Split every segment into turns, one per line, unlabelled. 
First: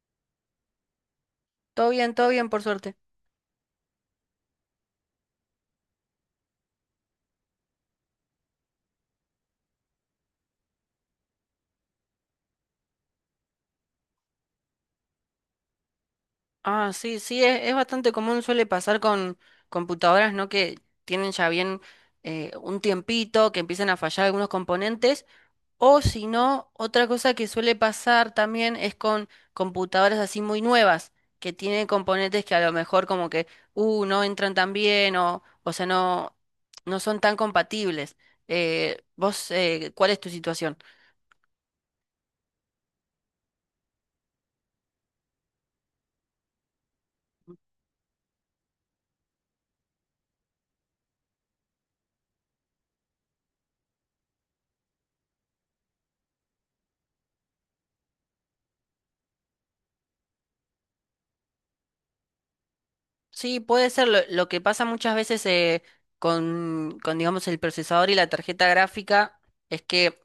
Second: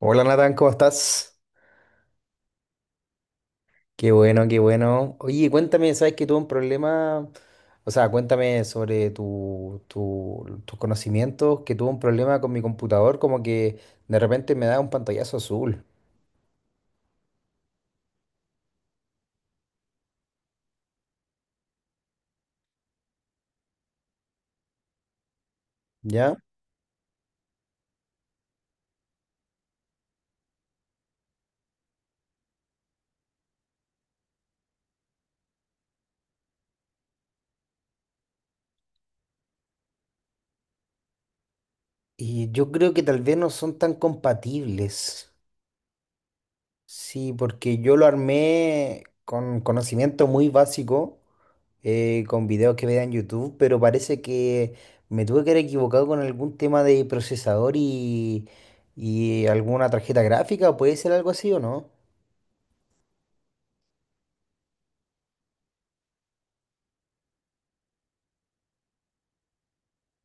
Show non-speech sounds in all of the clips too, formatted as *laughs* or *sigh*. Hola Natán, ¿cómo estás?
Todo bien, por suerte.
Qué bueno, qué bueno. Oye, cuéntame, ¿sabes que tuve un problema? O sea, cuéntame sobre tus conocimientos, que tuve un problema con mi computador, como que de repente me da un pantallazo azul,
Ah, sí, sí, es bastante común, suele pasar con computadoras, ¿no? Que tienen ya bien un tiempito, que empiezan a fallar algunos componentes. O si
¿ya?
no, otra cosa que suele pasar también es con computadoras así muy nuevas, que tienen componentes que a lo mejor como que, no entran tan bien o sea, no, no son tan compatibles. Vos, ¿cuál es tu situación?
Y yo creo que tal vez no son tan compatibles. Sí, porque yo lo armé con conocimiento muy básico. Con videos que veía en YouTube, pero parece que me tuve que haber equivocado con algún tema de procesador y alguna tarjeta gráfica, ¿puede ser algo así o no?
Sí, puede ser lo que pasa muchas veces con, digamos, el procesador y la tarjeta gráfica, es que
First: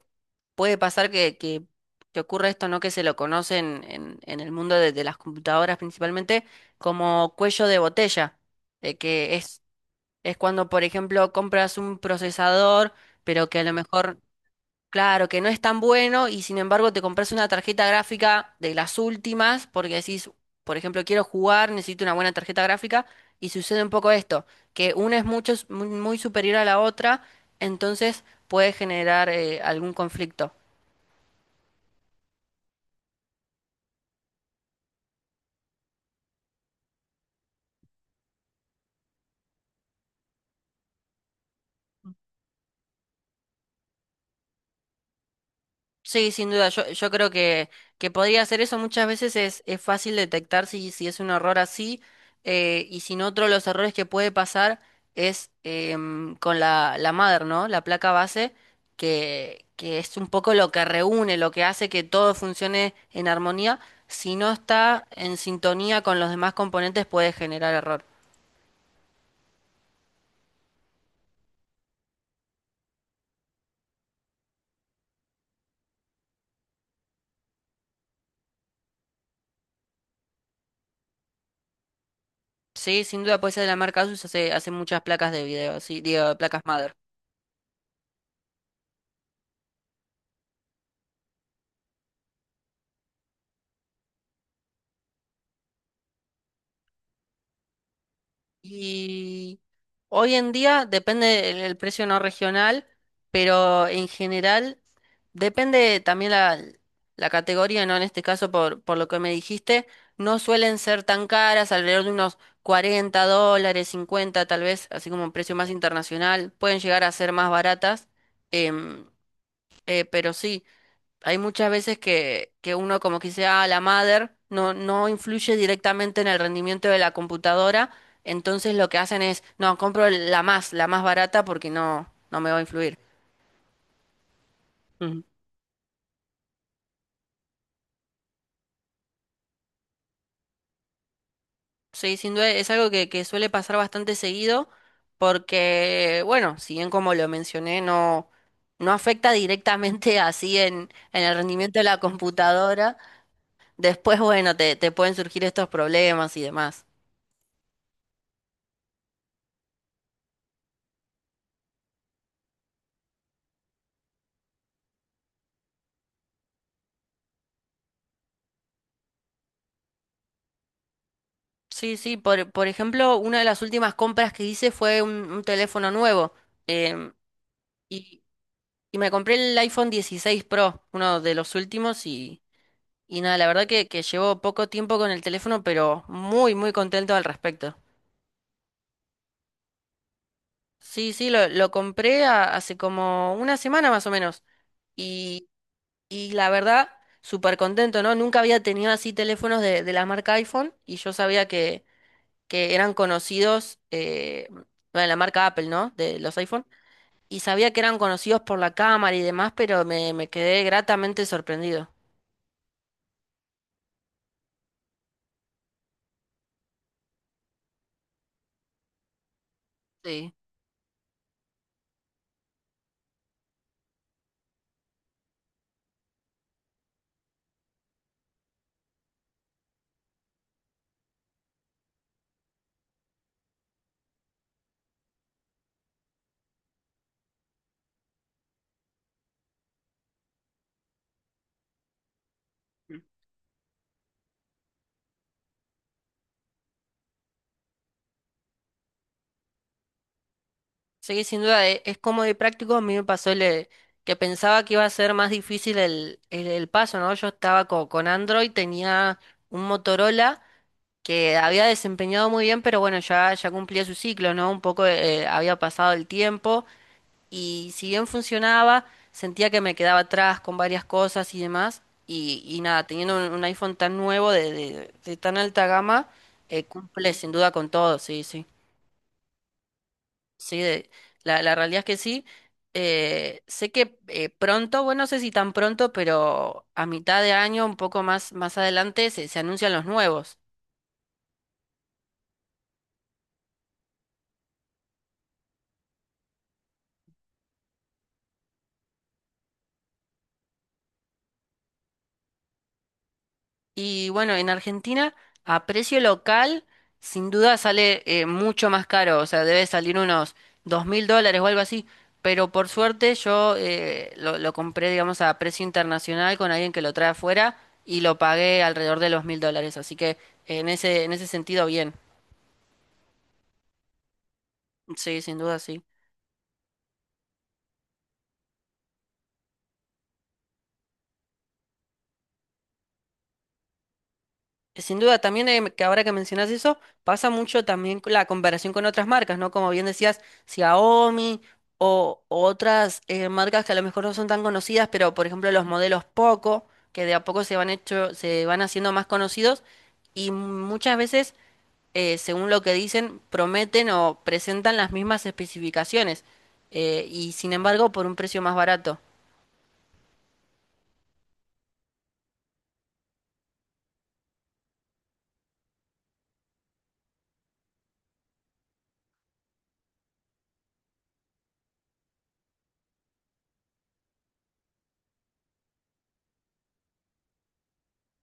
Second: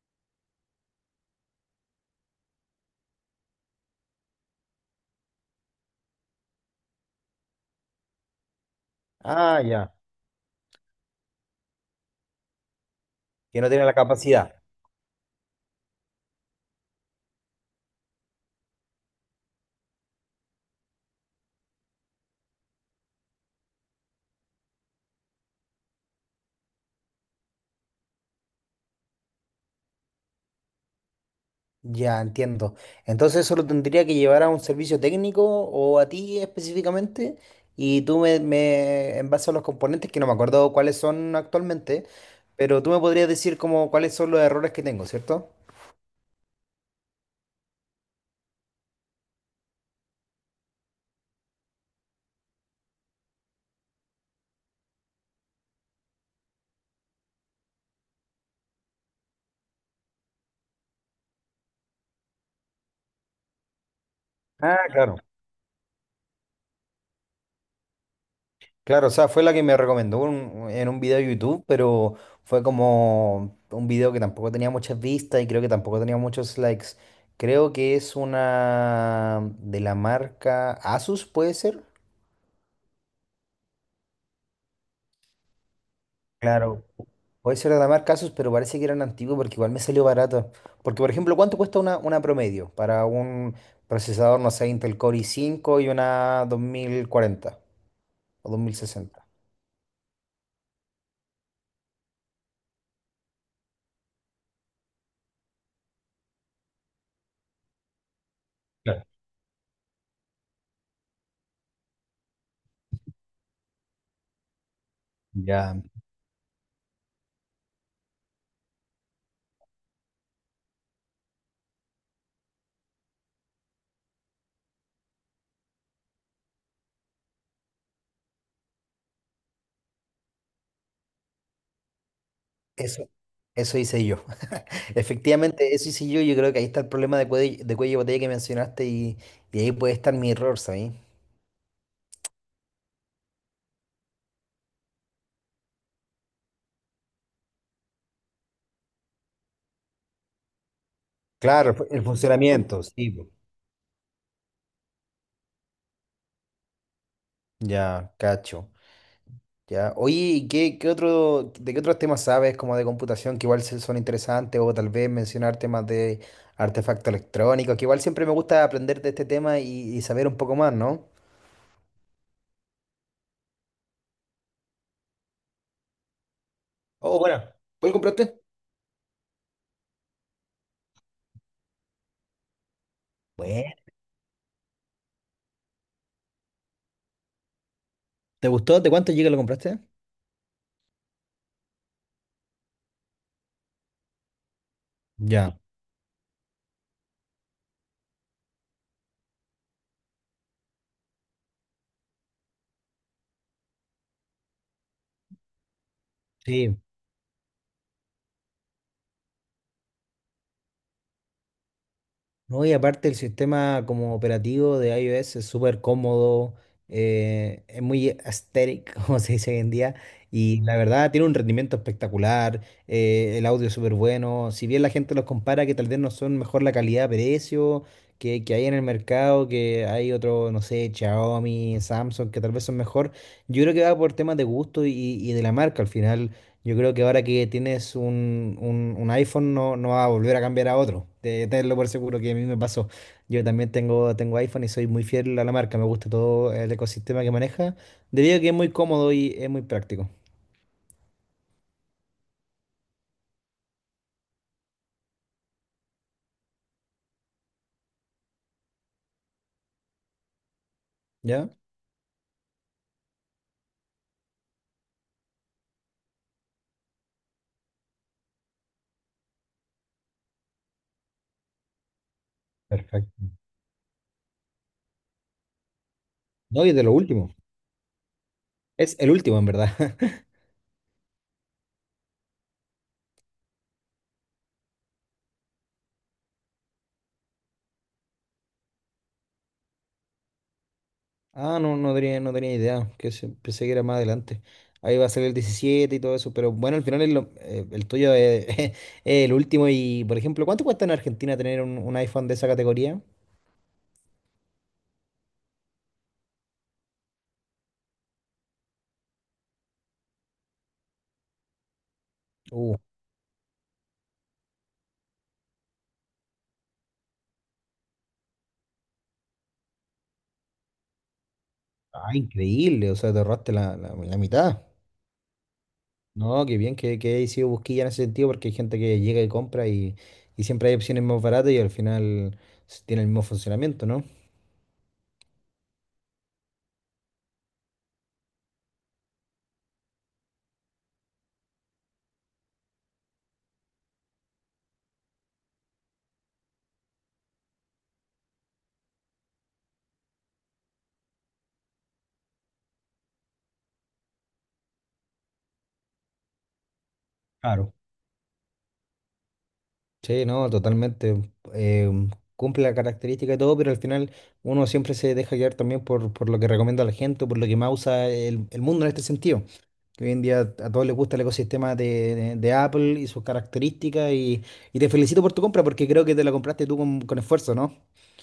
puede pasar que ocurra esto, ¿no? Que se lo conocen en el mundo de las computadoras principalmente como cuello de botella, que
Ah, ya,
es cuando, por ejemplo, compras un procesador, pero que
que
a
no
lo
tiene la
mejor.
capacidad.
Claro, que no es tan bueno y sin embargo te compras una tarjeta gráfica de las últimas porque decís, por ejemplo, quiero jugar, necesito una buena tarjeta gráfica y sucede un poco esto, que una es mucho, muy muy superior a la otra, entonces puede generar algún conflicto.
Ya, entiendo. Entonces eso lo tendría que llevar a un servicio técnico o a ti específicamente, y tú me en base a los componentes, que no me acuerdo cuáles son actualmente, pero tú me podrías decir como cuáles son los errores que tengo, ¿cierto?
Sí, sin duda, yo creo que podría hacer eso. Muchas veces es fácil detectar si es un error así y sin otro los errores que puede pasar es con la mother, ¿no? La placa base, que es un poco lo que reúne, lo que hace que todo funcione en armonía. Si no
Ah,
está
claro.
en sintonía con los demás componentes puede generar error.
Claro, o sea, fue la que me recomendó en un video de YouTube, pero fue como un video que tampoco tenía muchas vistas y creo que tampoco tenía muchos likes. Creo que es una de la marca Asus, ¿puede ser?
Sí, sin duda, puede ser de la marca ASUS hace, hace muchas placas de video, sí, digo, placas
Claro.
mother.
Puede ser de la marca Asus, pero parece que eran antiguos porque igual me salió barato. Porque, por ejemplo, ¿cuánto cuesta una promedio para un procesador, no sé, Intel Core i5 y una 2040 o 2060?
Y hoy en día depende el precio no regional, pero en general depende también la categoría, ¿no? En este caso, por
Claro.
lo que me dijiste, no suelen ser tan caras, alrededor de unos $40, 50 tal vez, así como un precio más
Ya,
internacional, pueden llegar a ser más baratas, em, pero sí hay muchas veces que uno como que sea la madre, no, no influye directamente en el rendimiento de la computadora, entonces lo que hacen es, no, compro la más barata porque no, no me va a influir.
eso, eso hice yo.
Ujú.
Efectivamente, eso sí, yo creo que ahí está el problema de cuello de botella que mencionaste y ahí puede estar mi error, ¿sabes?
Sí, sin duda es algo que suele pasar bastante seguido porque, bueno, si bien como lo mencioné, no, no afecta directamente *laughs* así en el
Claro,
rendimiento de la
el funcionamiento,
computadora,
sí. po.
después, bueno, te pueden surgir estos problemas y demás.
Ya, cacho. Ya. Oye, ¿y qué, otro, de qué otros temas sabes como de computación que igual son interesantes o tal vez mencionar temas de artefactos electrónicos, que igual siempre me gusta aprender de este tema y saber un poco más, ¿no?
Sí, sí, por ejemplo, una de las últimas compras que hice fue un teléfono nuevo. em,
Oh, bueno. ¿Cuál
y,
compraste?
y me compré el iPhone 16 Pro, uno de los últimos, y nada, la verdad
Bueno.
que llevo poco tiempo con el teléfono, pero muy, muy contento al respecto.
¿Te gustó? ¿De cuánto llega lo compraste?
Sí, sí, lo compré hace como una semana más o menos. Y,
Ya.
y la verdad, súper contento, ¿no? Nunca había tenido así teléfonos de la marca iPhone y yo sabía que eran conocidos, bueno, la marca Apple, ¿no? De los iPhone
Sí,
y sabía que eran conocidos por la cámara y demás, pero me quedé gratamente sorprendido.
no, y aparte el sistema como operativo de iOS es súper cómodo, es muy aesthetic, *laughs* como se dice hoy en día,
Sí.
y la verdad tiene un rendimiento espectacular. El audio es súper bueno, si bien la gente los compara que tal vez no son mejor la calidad-precio que hay en el mercado, que hay otro, no sé, Xiaomi, Samsung, que tal vez son mejor, yo creo que va por temas de gusto y de la marca al final. Yo creo que ahora que tienes un, un iPhone no va a volver a cambiar a otro. Tenlo por seguro que a mí me pasó. Yo también tengo iPhone y soy muy fiel a la marca. Me gusta todo el ecosistema que maneja, debido a que es muy cómodo y es muy práctico.
Sí, sin duda, es, cómodo y práctico. A mí me pasó el, que pensaba que iba a ser más difícil el, el paso, ¿no? Yo estaba con, Android, tenía un Motorola que
¿Ya?
había desempeñado muy bien, pero bueno, ya, ya cumplía su ciclo, ¿no? Un poco había pasado el tiempo. Y si bien funcionaba, sentía que me quedaba atrás con varias cosas y demás. Y nada, teniendo
Perfecto.
un iPhone tan nuevo, de, de tan alta gama,
No, y es de lo
cumple sin
último.
duda con todo, sí, sí.
Es el último, en verdad. *laughs*
Sí, la, la realidad es que sí. Sé que pronto, bueno, no sé si tan pronto, pero a mitad de año, un poco más, más adelante, se anuncian los nuevos.
Ah, no, no tenía idea. Que pensé que era más adelante. Ahí va a salir el 17 y todo eso. Pero bueno, al final es el tuyo es, *laughs* es el último. Y, por ejemplo, ¿cuánto cuesta en Argentina tener un, iPhone de esa categoría?
Y bueno, en Argentina, a precio local, sin duda sale mucho más caro, o sea, debe salir unos $2000 o algo así, pero por
Uh,
suerte yo lo compré, digamos, a precio internacional con alguien que lo trae afuera y lo pagué alrededor de los $1000, así que en ese sentido, bien,
Ah, increíble, o sea, te ahorraste la, la mitad.
sí.
No, qué bien que he sido busquilla en ese sentido, porque hay gente que llega y compra y siempre hay opciones más baratas y al final tiene el mismo funcionamiento, ¿no?
Sin duda, también que ahora que mencionas eso, pasa mucho también con la comparación con otras marcas, ¿no? Como bien decías, Xiaomi o otras marcas que a lo mejor no son tan conocidas, pero por ejemplo los modelos Poco, que de a poco se van hecho, se van haciendo más conocidos y muchas veces, según lo que dicen, prometen o presentan las mismas especificaciones y sin
Claro.
embargo por un precio más barato.
Sí, no, totalmente. eh, Cumple la característica y todo, pero al final uno siempre se deja guiar también por lo que recomienda la gente, por lo que más usa el mundo en este sentido. Que hoy en día a todos les gusta el ecosistema de, de Apple y sus características y te felicito por tu compra porque creo que te la compraste tú con esfuerzo, ¿no?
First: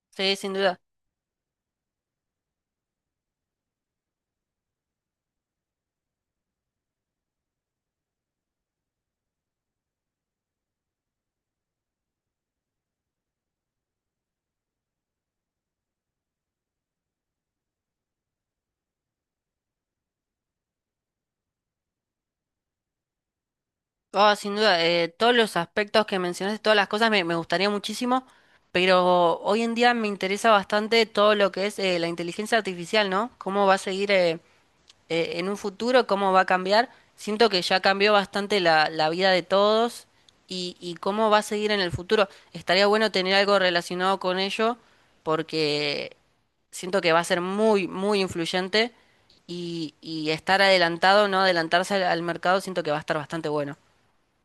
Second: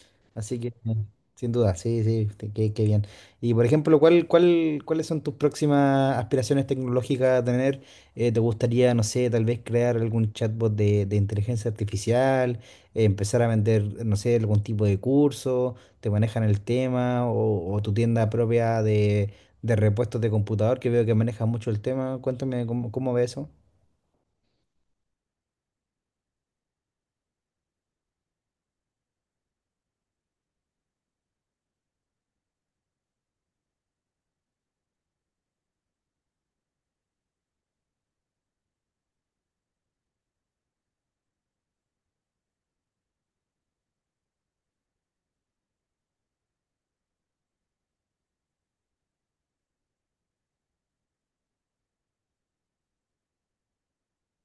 Sí, sin
Así que,
duda.
Sin duda, sí, sí, qué bien. Y por ejemplo, cuáles son tus próximas aspiraciones tecnológicas a tener? ¿Te gustaría, no sé, tal vez crear algún chatbot de inteligencia artificial, empezar a vender, no sé, algún tipo de curso, te manejan el tema, o tu tienda propia de, repuestos de computador, que veo que manejas mucho el tema? Cuéntame cómo ves eso.
Oh, sin duda, todos los aspectos que mencionaste, todas las cosas me, me gustaría muchísimo, pero hoy en día me interesa bastante todo lo que es la inteligencia artificial, ¿no? ¿Cómo va a seguir en un futuro? ¿Cómo va a cambiar? Siento que ya cambió bastante la, la vida de todos y cómo va a seguir en el futuro. Estaría bueno tener algo relacionado con ello porque siento que va a ser muy, muy influyente y estar adelantado, no adelantarse al mercado, siento que va a estar bastante bueno.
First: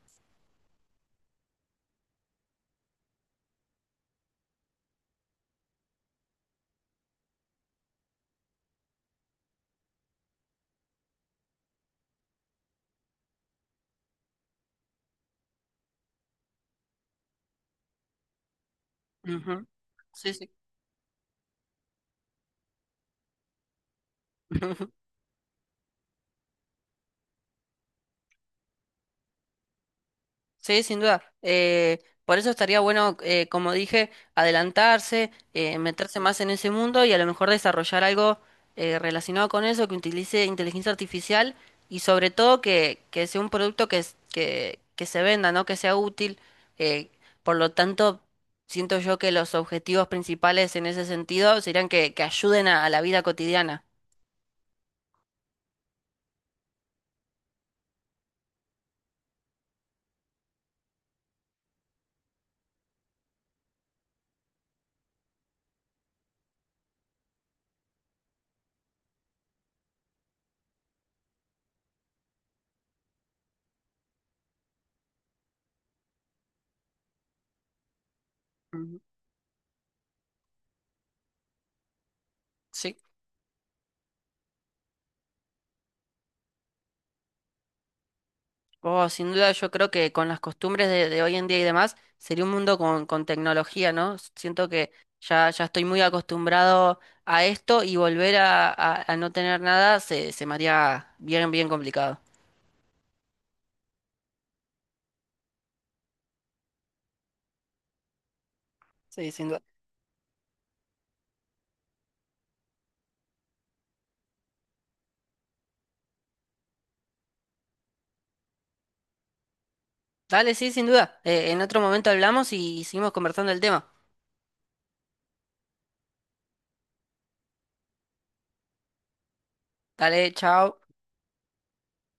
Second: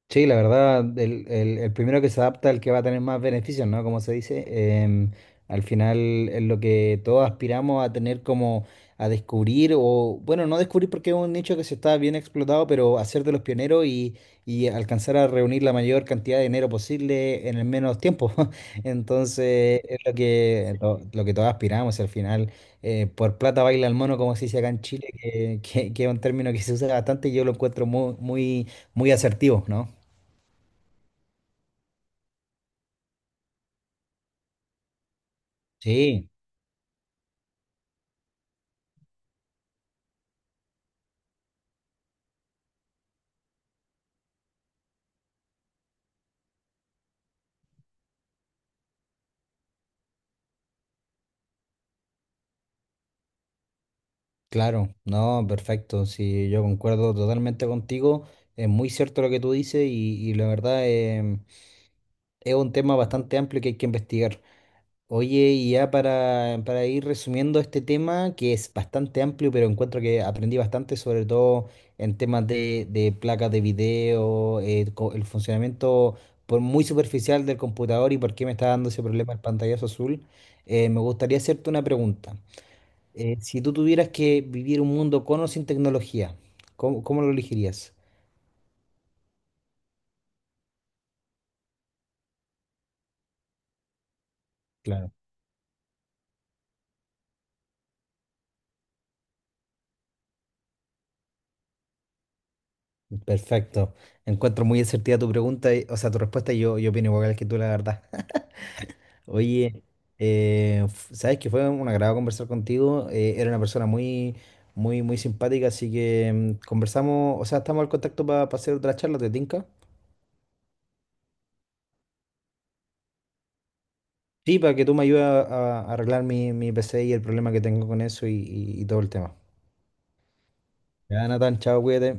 Sí, la verdad, el, el primero que se adapta, el que va a tener más beneficios, ¿no? Como se dice, em, al final es lo que todos aspiramos a tener como a descubrir, o bueno, no descubrir porque es un nicho que se está bien explotado, pero hacer de los pioneros y alcanzar a reunir la mayor cantidad de dinero posible en el menos tiempo. *laughs*
Ujú.
Entonces, es
Sí, sí.
lo que todos aspiramos, al final, por plata baila el mono, como se
*laughs*
dice acá en
Ujú.
Chile, que es un término que se usa bastante y yo lo encuentro muy, muy, muy asertivo, ¿no?
Sí, sin duda. Por eso estaría bueno, como dije, adelantarse, meterse
Sí,
más en ese mundo y a lo mejor desarrollar algo relacionado con eso, que utilice inteligencia artificial y sobre todo que sea un producto que, que se venda, ¿no? Que sea útil. Eh, por lo tanto, siento yo que los objetivos principales en ese sentido serían que ayuden a la vida cotidiana.
claro, no, perfecto. Sí, yo concuerdo totalmente contigo. Es muy cierto lo que tú dices y la verdad es un tema bastante amplio que hay que investigar. Oye, y ya para ir resumiendo este tema, que es bastante amplio, pero encuentro que aprendí bastante, sobre todo en temas de, placas de video, el funcionamiento por muy superficial del computador y por qué me está dando
Ujú.
ese problema el pantallazo azul. Me gustaría hacerte una pregunta.
Sí.
Si tú tuvieras que vivir un mundo con o sin tecnología, ¿cómo lo elegirías?
Oh, sin duda, yo creo que con las costumbres de hoy en día y demás, sería un mundo con tecnología, ¿no? Siento que
Claro.
ya, ya estoy muy acostumbrado a esto y volver a, a no tener nada se, se me haría bien, bien complicado.
Perfecto. Encuentro muy asertiva tu pregunta, o sea, tu respuesta, y yo opino igual que tú, la verdad.
Sí, sin duda.
Oye, sabes que fue un agrado conversar contigo. Era una persona muy, muy, muy simpática, así que conversamos, o sea, estamos al contacto para hacer otra charla, ¿te tinca?
Dale, sí, sin duda. En otro momento hablamos y seguimos conversando el tema.
Sí, para que tú me ayudes a arreglar mi PC y el problema que tengo con eso y todo el tema.
Dale, chao.
Ya, Natán, chao, cuídate.